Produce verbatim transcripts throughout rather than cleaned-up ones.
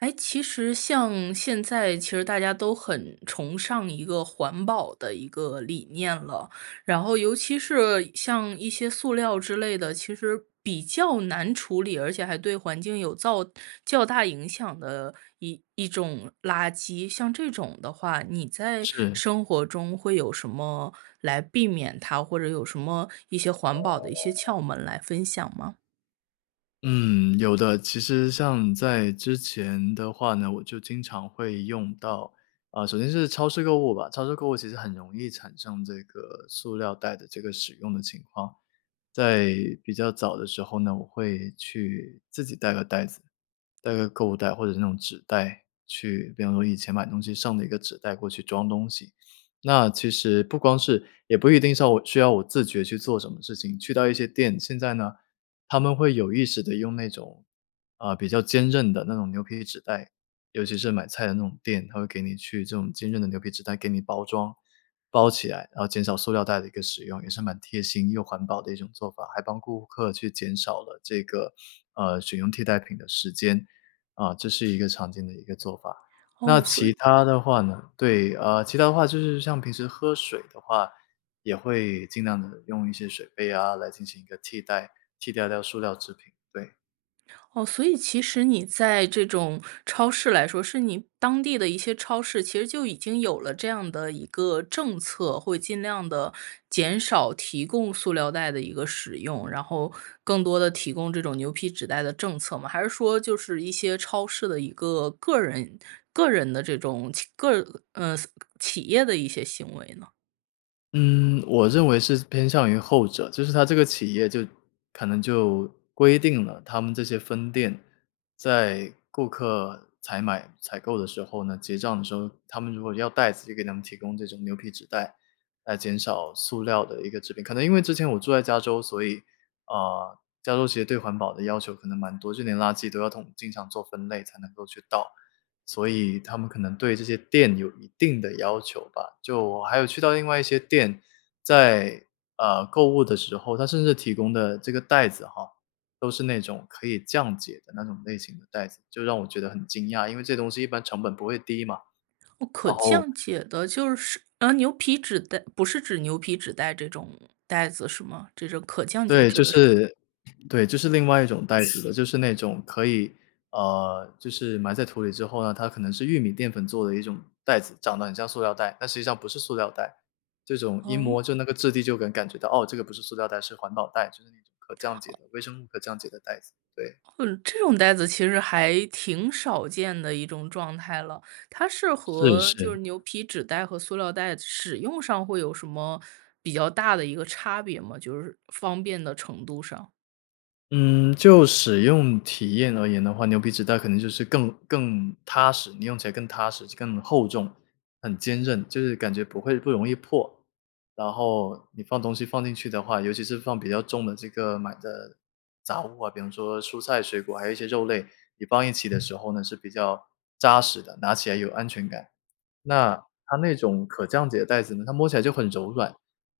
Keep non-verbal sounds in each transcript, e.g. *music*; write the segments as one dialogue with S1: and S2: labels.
S1: 哎，其实像现在其实大家都很崇尚一个环保的一个理念了。然后尤其是像一些塑料之类的，其实比较难处理，而且还对环境有造较大影响的一一种垃圾，像这种的话，你在
S2: 是。
S1: 生活中会有什么来避免它？或者有什么一些环保的一些窍门来分享吗？
S2: 嗯，有的，其实像在之前的话呢，我就经常会用到。啊，首先是超市购物吧，超市购物其实很容易产生这个塑料袋的这个使用的情况。在比较早的时候呢，我会去自己带个袋子，带个购物袋，或者是那种纸袋去比方说以前买东西剩的一个纸袋过去装东西。那其实不光是也不一定是要我需要我自觉去做什么事情，去到一些店，现在呢他们会有意识地用那种，啊，比较坚韧的那种牛皮纸袋，尤其是买菜的那种店，他会给你去这种坚韧的牛皮纸袋给你包装，包起来，然后减少塑料袋的一个使用，也是蛮贴心又环保的一种做法。还帮顾客去减少了这个呃，选用替代品的时间，啊，这是一个常见的一个做法，那
S1: 哦，所
S2: 其
S1: 以
S2: 它的话呢，对呃，其他的话就是像平时喝水的话，也会尽量地用一些水杯啊来进行一个替代，替掉掉塑料制品，对。
S1: 哦，所以其实你在这种超市来说，是你当地的一些超市，其实就已经有了这样的一个政策，会尽量地减少提供塑料袋的一个使用，然后更多地提供这种牛皮纸袋的政策吗？还是说就是一些超市的一个个人个人的这种企，个嗯，企业的一些行为呢？
S2: 嗯，我认为是偏向于后者，就是它这个企业就可能就规定了他们这些分店在顾客采买、采购的时候呢，结账的时候，他们如果要袋子就给他们提供这种牛皮纸袋，来减少塑料的一个制品。可能因为之前我住在加州，所以，呃，加州其实对环保的要求可能蛮多，就连垃圾都要统经常做分类才能够去倒，所以他们可能对这些店有一定的要求吧。就我还有去到另外一些店，在呃，购物的时候，它甚至提供的这个袋子哈，都是那种可以降解的那种类型的袋子，就让我觉得很惊讶，因为这东西一般成本不会低嘛，
S1: 哦，可
S2: 然后
S1: 降解的就是啊，牛皮纸袋，不是指牛皮纸袋这种袋子是吗？这是可降解
S2: 对，
S1: 指
S2: 就
S1: 的是？
S2: 是，对，就是另外一种袋子的。就是那种可以，呃，就是埋在土里之后呢，它可能是玉米淀粉做的一种袋子，长得很像塑料袋，但实际上不是塑料袋。这种一摸
S1: 哦？
S2: 就那个质地就能感觉到，哦，这个不是塑料袋，是环保袋，就是那种可降解
S1: 哦。
S2: 的，微生物可降解的袋子，对。
S1: 哦，这种袋子其实还挺少见的一种状态了。它是
S2: 是，
S1: 和就
S2: 是。
S1: 是牛皮纸袋和塑料袋使用上会有什么比较大的一个差别吗？就是方便的程度上。
S2: 嗯，就使用体验而言的话，牛皮纸袋可能就是更更踏实，你用起来更踏实、就更厚重，很坚韧，就是感觉不会不容易破。然后你放东西放进去的话，尤其是放比较重的这个买的杂物啊，比方说蔬菜、水果，还有一些肉类，你放一起的时候呢，是比较扎实的，拿起来有安全感。那它那种可降解袋子呢，它摸起来就很柔软，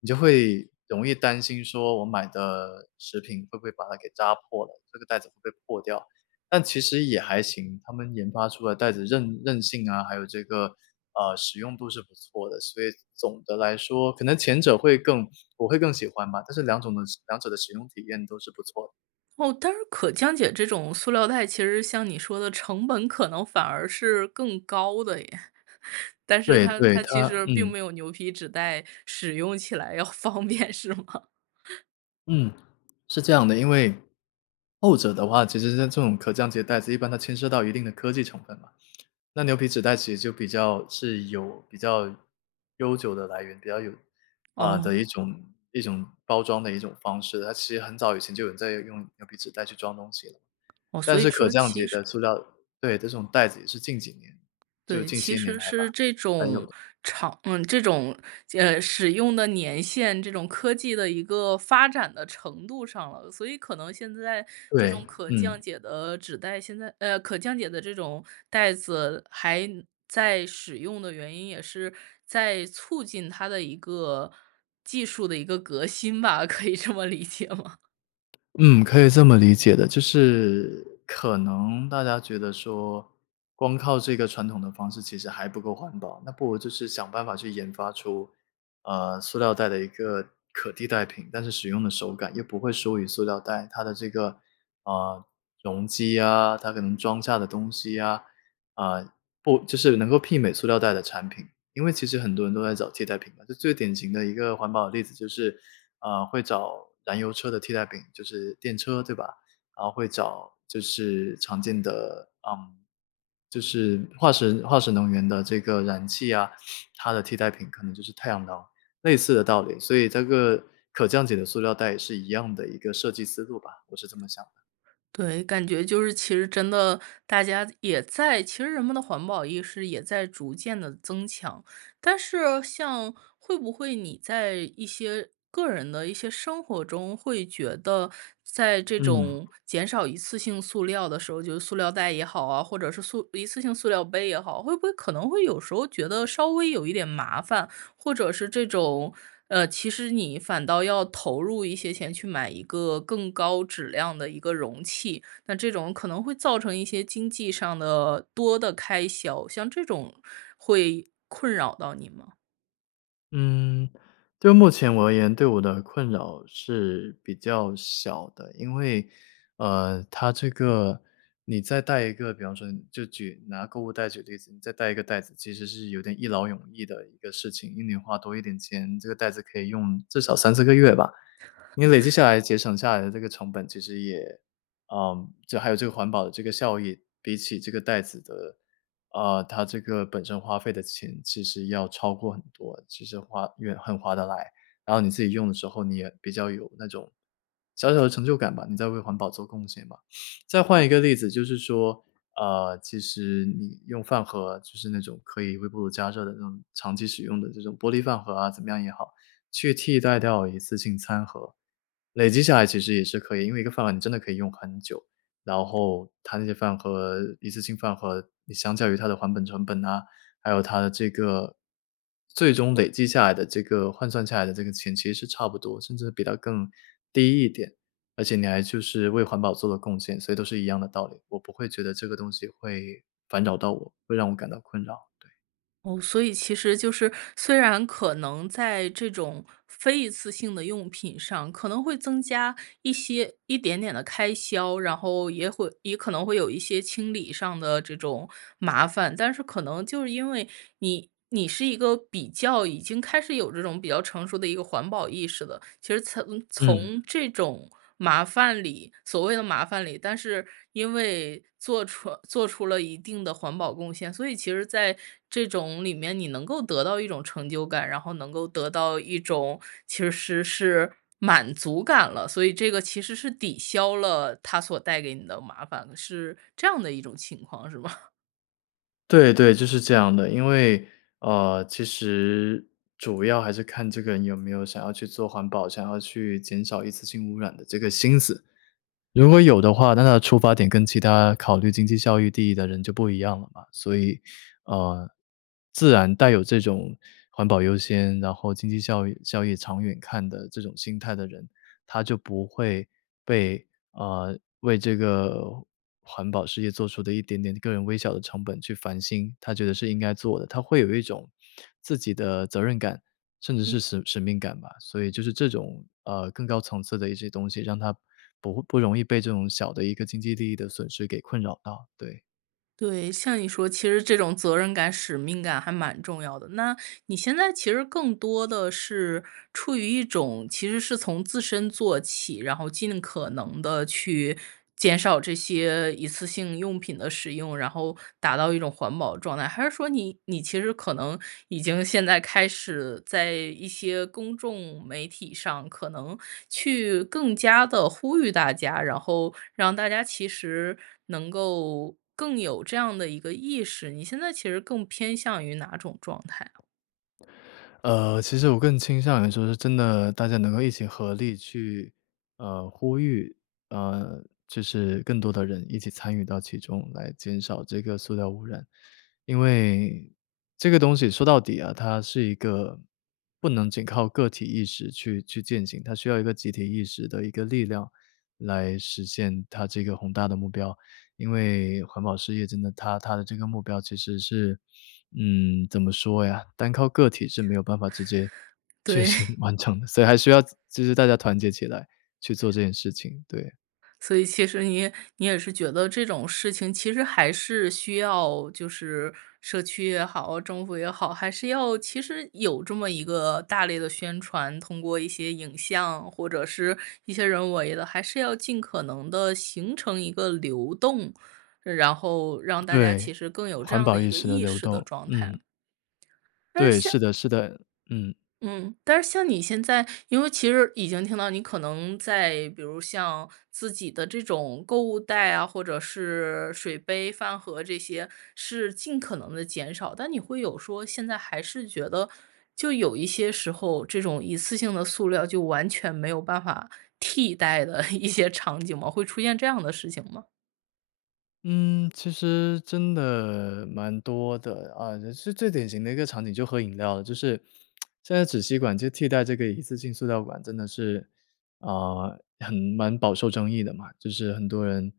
S2: 你就会容易担心说，我买的食品会不会把它给扎破了，这个袋子会破掉。但其实也还行，他们研发出来袋子韧韧性啊，还有这个，呃，使用度是不错的。所以总的来说，可能前者会更我会更喜欢吧，但是两种的两者的使用体验都是不错。
S1: 哦，但是可降解这种塑料袋，其实像你说的，成本可能反而是更高的耶。*chuckles* 但是
S2: 对，
S1: 它，
S2: 对，
S1: 它其
S2: 它
S1: 实并
S2: 嗯。
S1: 没有牛皮纸袋使用起来要方便，是吗？*chuckles*
S2: 嗯，是这样的，因为后者的话，其实像这种可降解袋子，一般它牵涉到一定的科技成分嘛。那牛皮纸袋其实就比较是有比较悠久的来源，比较有呃，的一
S1: 哦。
S2: 种一种包装的一种方式，它其实很早以前就有人在用牛皮纸袋去装东西了。
S1: 哦。所
S2: 但
S1: 以
S2: 是可
S1: 说
S2: 降
S1: 其
S2: 解
S1: 实。
S2: 的塑料对，这种袋子也是近几年，就
S1: 对，
S2: 近
S1: 其
S2: 些年
S1: 实
S2: 来
S1: 是
S2: 吧，
S1: 这
S2: 才有
S1: 种
S2: 的。
S1: 长嗯，这种间嗯，使用的年限，这种科技的一个发展的程度上了。所以可能现在这
S2: 对，
S1: 种可降
S2: 嗯。
S1: 解的纸袋，现在呃，可降解的这种袋子还在使用的原因，也是在促进它的一个技术的一个革新吧，可以这么理解吗？
S2: 嗯，可以这么理解的，就是可能大家觉得说光靠这个传统的方式其实还不够环保，那不如就是想办法去研发出，啊，塑料袋的一个可替代品，但是使用的手感又不会输于塑料袋，它的这个，啊，容积啊，它可能装下的东西啊，啊，不就是能够媲美塑料袋的产品。因为其实很多人都在找替代品嘛，这最典型的一个环保的例子就是，啊，会找燃油车的替代品，就是电车对吧？然后会找就是常见的，嗯，就是化石化石能源的这个燃气啊，它的替代品可能就是太阳能。类似的道理，所以则个可降解的塑料袋也是一样的一个设计思路吧，我是这么想的。
S1: 对，感觉就是其实真的大家也在，其实人们的环保意识也在逐渐地增强，但是像会不会你在一些个人的一些生活中，会觉得在这
S2: 嗯。
S1: 种减少一次性塑料的时候，就是塑料袋也好啊，或者是塑一次性塑料杯也好，会不会可能会有时候觉得稍微有一点麻烦，或者是这种，呃，其实你反倒要投入一些钱去买一个更高质量的一个容器，那这种可能会造成一些经济上的多的开销，像这种会困扰到你吗？
S2: 嗯，就目前我而言，对我的困扰是比较小的。因为，呃，它这个你再带一个，比方说就举拿购物袋举例子，你再带一个袋子，其实是有点一劳永逸的一个事情，宁愿花多一点钱，这个袋子可以用至少三四个月吧，你累积下来节省下来的这个成本其实也呃，就还有这个环保的这个效益比起这个袋子的，呃，它这个本身花费的钱其实要超过很多，其实花越很划得来。然后你自己用的时候，你也比较有那种小小的成就感吧，你在为环保做贡献吧。再换
S1: 哦。
S2: 一个例子就是说，呃，其实你用饭盒，就是那种可以微波炉加热的那种长期使用的这种玻璃饭盒啊，怎么样也好，去替代掉一次性餐盒。累积下来其实也是可以，因为一个饭盒你真的可以用很久，然后它那些饭盒，一次性饭盒你相较于它的还本成本哪，还有它的这个最终累积下来的这个换算下来的这个钱其实是差不多，甚至比它更低一点，而且你还就是为环保做了贡献，所以都是一样的道理，我不会觉得这个东西会烦扰到我，会让我感到困扰。
S1: 哦，所以其实就是，虽然可能在这种非一次性的用品上，可能会增加一些一点点的开销，然后也会也可能会有一些清理上的这种麻烦，但是可能就是因为你你是一个比较已经开始有这种比较成熟的一个环保意识了。其实从
S2: 嗯。
S1: 从这种麻烦里，所谓的麻烦里，但是因为做出做出了一定的环保贡献，所以其实在这种里面你能够得到一种成就感，然后能够得到一种其实是是满足感了，所以这个其实是抵消了它所带给你的麻烦的，是这样的一种情况，是吧？*laughs*
S2: 对对，就是这样的。因为，呃，其实主要还是看这个人有没有想要去做环保，想要去减少一次性污染的这个心思。如果有的话，那他的出发点跟其他考虑经济效益第一的人就不一样了嘛，所以，啊，自然带有这种环保优先，然后经济效益效益长远看的这种心态的人，他就不会被啊，为这个环保事业做出的一点点个人微小的成本去烦心。他觉得是应该做的，他会有一种自己的责任感，甚至
S1: 嗯。
S2: 是使使命感吧。所以就是这种，呃，更高层次的一些东西，让他不会不容易被这种小的一个经济利益的损失给困扰到，对。
S1: 对，像你说其实这种责任感、使命感还蛮重要的。那你现在其实更多地是出于一种，其实是从自身做起，然后尽可能地去减少这些一次性用品的使用，然后达到一种环保的状态。还是说你你其实可能已经现在开始在一些公众媒体上，可能去更加地呼吁大家，然后让大家其实能够更有这样的一个意识，你现在其实更偏向于哪种状态啊？
S2: 呃，其实我更倾向于说是真的，大家能够一起合力去呃，呼吁，啊，就是更多的人一起参与到其中，来减少这个塑料污染。因为这个东西说到底啊，它是一个不能仅靠个体意识去去践行，它需要一个集体意识的一个力量，来实现它这个宏大的目标，因为环保事业真的它它的这个目标其实是，嗯，怎么说呀，单靠个体是没有办法直接确
S1: 对。
S2: 行完成，所以还需要就是大家团结起来去做这件事情，对。
S1: 所以其实你也你也是觉得这种事情其实还是需要就是社区也好、政府也好，还是要其实有这么一个大力的宣传，通过一些影像或者是一些人为的，还是要尽可能地形成一个流动，然后让大家
S2: 对，
S1: 其实更有这
S2: 环
S1: 样的
S2: 保
S1: 一
S2: 意
S1: 个
S2: 识的
S1: 意
S2: 流
S1: 识的
S2: 动，
S1: 状态。
S2: 嗯。
S1: 但是
S2: 对，是
S1: 像
S2: 的是的，嗯。
S1: 嗯，但是像你现在，因为其实已经听到你可能在，比如像自己的这种购物袋啊，或者是水杯、饭盒这些是尽可能地减少，但你会有说现在还是觉得就有一些时候，这种一次性的塑料就完全没有办法替代的一些场景吗？会出现这样的事情吗？
S2: 嗯，其实真的蛮多的，啊，是最典型的一个场景就喝饮料了，就是 *tsk* 现在纸吸管就替代这个一次性塑料管真的是，啊，很蛮饱受争议的嘛，就是很多人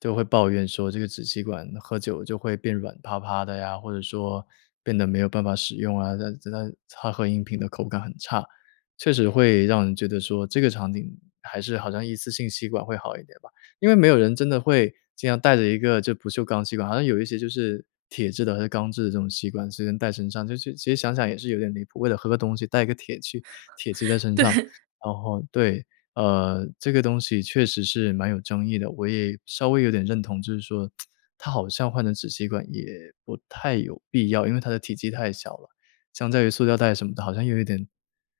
S2: 都会抱怨说这个纸吸管喝酒就会变软趴趴的呀，或者说变得没有办法使用啊，那那它喝饮品的口感很差。确实会让人觉得说这个场景还是好像一次性吸管会好一点吧，因为没有人真的会经常带着一个就不锈钢吸管，好像有一些就是铁制的还是钢制的这种吸管随身带身上，就是其实想想也是有点离谱，为了喝个东西，带一个铁去铁器
S1: *chuckles*
S2: 在身上，
S1: 对。
S2: 然后对。呃，这个东西确实是蛮有争议的，我也稍微有点认同，就是说 *tsk* 它好像换成纸吸管也不太有必要，因为它的体积太小了，相较于塑料袋什么的，好像又有一点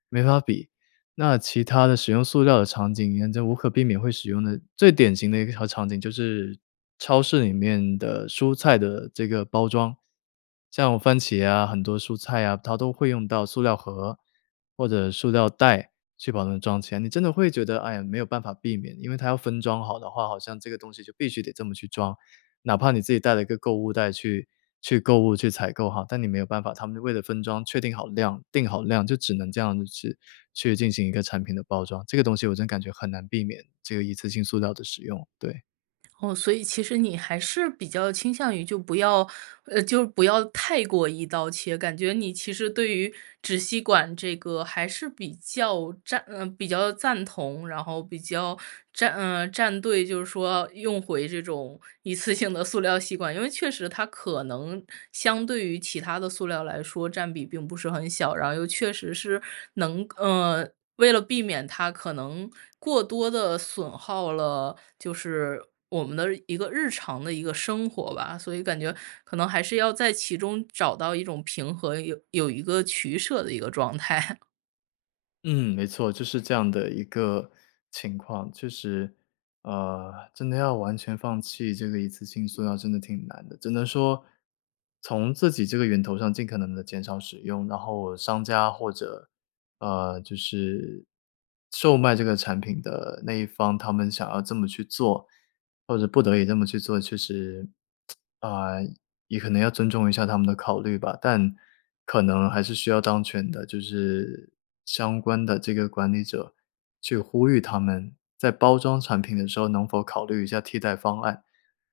S2: 没法比。那其他的使用塑料的场景沿着无可避免会使用的，最典型的一条场景就是超市里面的蔬菜的这个包装，像番茄啊，很多蔬菜啊，它都会用到塑料盒，或者塑料袋去把它们装起来，你真的会觉得，哎呀，没有办法避免，因为它要分装好的话，好像这个东西就必须得这么去装。哪怕你自己带了一个购物袋去去购物、去采购哈，但你没有办法，他们为了分装确定好量，定好量就只能这样子去去进行一个产品的包装，这个东西我真感觉很难避免，这个一次性塑料的使用，对。
S1: 哦，所以其实你还是比较倾向于就不要，呃，就不要太过一刀切，感觉你其实对于纸吸管这个还是比较站嗯，比较赞同，然后比较站呃，站队，就是说用回这种一次性的塑料吸管，因为确实它可能相对于其他的塑料来说，占比并不是很小。然后又确实是能，呃，为了避免它可能过多地损耗了，就是我们的一个日常的一个生活吧，所以感觉可能还是要在其中找到一种平和，有有一个取舍的一个状态。*chuckles*
S2: 嗯，没错，就是这样的一个情况。确实，呃，真的要完全放弃这个一次性塑料真的挺难的，只能说从自己这个源头上尽可能地减少使用，然后商家或者，呃，就是售卖这个产品的那一方，他们想要这么去做，或者不得已这么去做，确实，*tsk* 啊，也可能要尊重一下他们的考虑吧，但可能还是需要当权的，就是相关的这个管理者去呼吁他们在包装产品的时候能否考虑一下替代方案，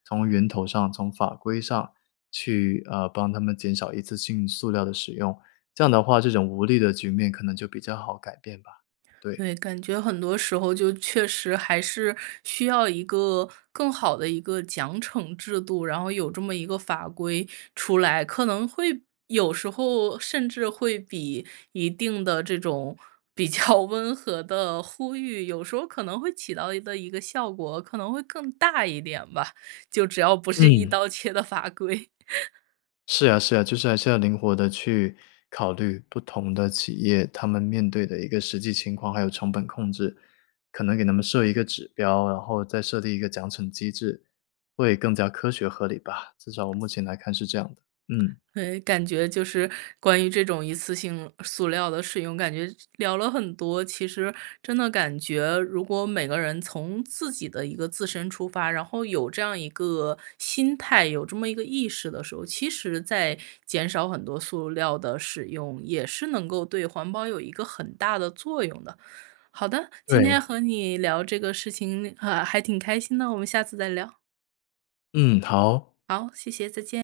S2: 从源头上、从法规上去，啊，帮他们减少一次性塑料的使用，这样的话这种无力的局面可能就比较好改变吧，对。
S1: 对，感觉很多时候就确实还是需要一个，更好的一个奖惩制度，然后有这么一个法规出来，可能会有时候甚至会比一定的这种比较温和的呼吁，有时候可能会起到的一个一个效果，可能会更大一点吧，就只要不是一
S2: 嗯。
S1: 刀切的法规。*chuckles*
S2: 是呀，是呀，就是还是要灵活地去考虑不同的企业，他们面对的一个实际情况，还有成本控制。可能给他们设一个指标，然后再设立一个奖惩机制，会更加科学合理吧，至少我目前来看是这样的，
S1: *smacks lips*
S2: 嗯。
S1: 诶，感觉就是关于这种一次性塑料的使用，感觉这聊了很多，其实真的感觉如果每个人从自己的一个自身出发，然后有这样一个心态，有这么一个意识的时候，其实在减少很多塑料的使用，也是能够对环保有一个很大的作用的。好的，今天
S2: 对。
S1: 和你聊这个事情和还挺开心的，我们下次再聊。
S2: 嗯，好。
S1: 好，谢谢，再见。